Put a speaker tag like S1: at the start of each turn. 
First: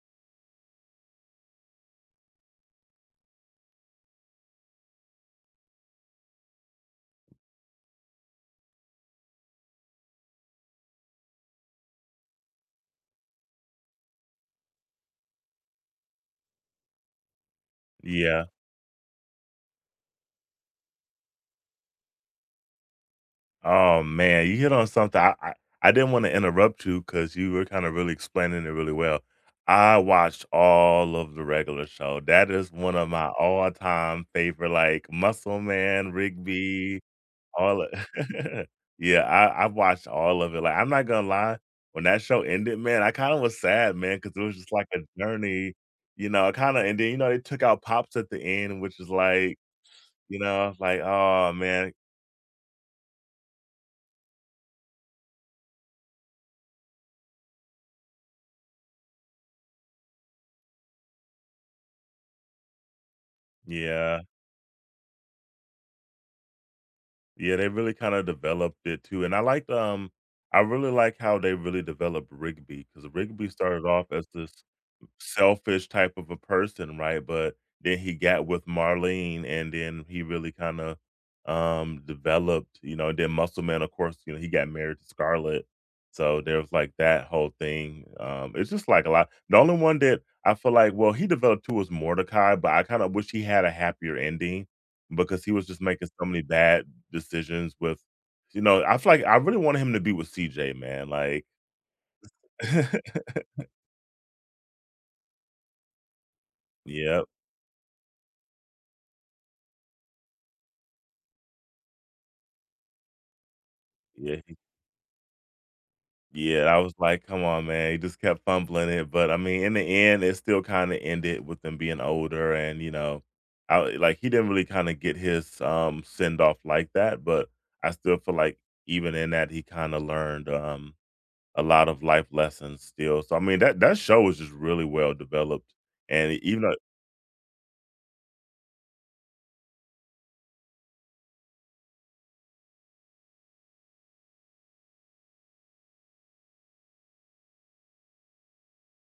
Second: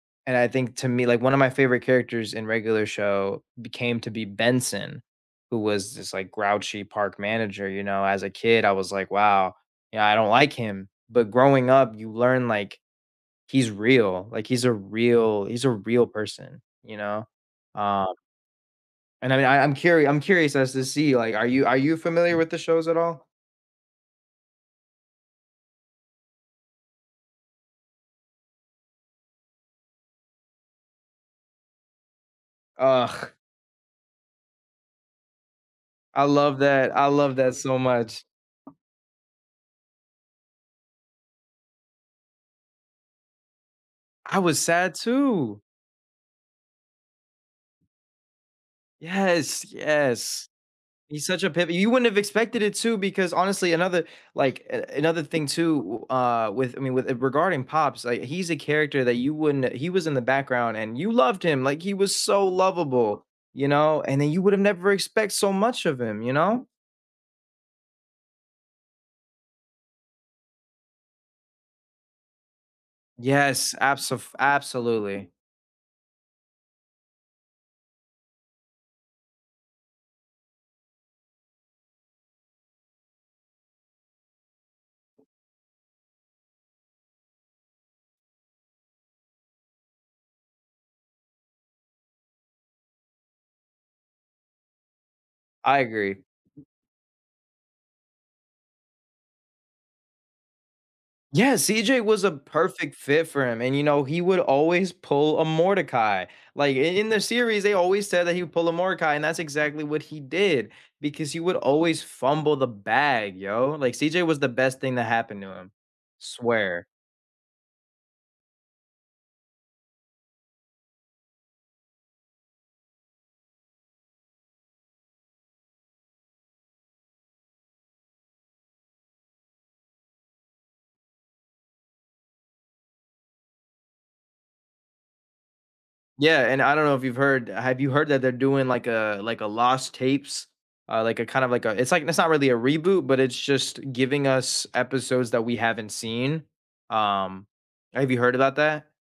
S1: And I think to me like, one of my favorite characters in Regular Show became to be Benson, who was this, like, grouchy park manager, you know, as a kid, I was like, "Wow, you know, I don't like him." But growing up, you learn, like, he's real, like, he's a real he's a real person, you know? Um
S2: Yeah.
S1: And, I mean, I I'm curi I'm curious as to see, like, are you are you familiar with the shows at all?
S2: Oh, man you hit on something, I I I didn't wanna interrupt you 'cause you were kinda really explaining it really well. I watched all of the Regular Show, that is one of my
S1: Ugh.
S2: all time favorite, like, Muscle Man,
S1: I love that
S2: Rigby,
S1: I love that so
S2: all o
S1: much.
S2: yeah, I I've watched all of it, like, I'm not gonna lie, when that show ended, man, I kinda was sad, man, 'cause
S1: I
S2: it was
S1: was
S2: just like
S1: sad
S2: a
S1: too!
S2: journey, you know? I kinda and then, you know, it took out Pops at the end, which is like,
S1: Yes.
S2: you
S1: Yes.
S2: know, like,
S1: He's such a
S2: aw,
S1: pimp you
S2: man
S1: wouldn't have expected it too, because honestly, another like, a another thing too w uh, with I mean, with it regarding Pops, like, he's a character that you wouldn't e he was in the background, and you loved him, like, he was so lovable, you know? And
S2: Yeah.
S1: then you would have never expect so much of him you know?
S2: Yeah, they really kinda developed it too, and I liked, um I really like how they really developed Rigby because Rigby
S1: Yes,
S2: started off
S1: abso
S2: as
S1: f
S2: this
S1: absolutely.
S2: selfish type of a person, right? But then he got with Marlene, and then he really kinda, um, developed, you know and then Muscle Man, of course, you know, he got married to Scarlett so, there was, like, that whole thing, um, it's just like a lot the only one that I feel like well, he developed too as Mordecai, but I kinda wish he had a happier ending because he was
S1: I
S2: just making
S1: agree.
S2: so many bad decisions with you know, I feel like I really wanted him to be with CJ, man, like
S1: Yeah, CJ was a perfect fit for him, and, you know, he would always pull a Mordecai. Like i in the
S2: Yep.
S1: series, they always said that he would pull a Mordecai, and that's exactly what he did because he would always fumble the bag, yo, like, CJ
S2: Yeah,
S1: was the
S2: he
S1: best thing that happened to him.
S2: Yeah, I
S1: Swear.
S2: was, like, "Come on, man," he just kept fumbling it, but I mean, in the end, it still kinda ended with them being older and, you know I like, he didn't really kinda get his, um, send off like that, but I still feel like even in that he kinda learned, um, a lot of life lessons still so, I mean that that show was just really well developed. And
S1: Yeah, and
S2: even
S1: I
S2: though
S1: don't know if you've heard have you heard that they're doing like a, like, a lost tapes? Uh, like, a kinda of like a it's like it's not really a reboot, but it's just giving us episodes that we haven't seen. Um, have you heard about that?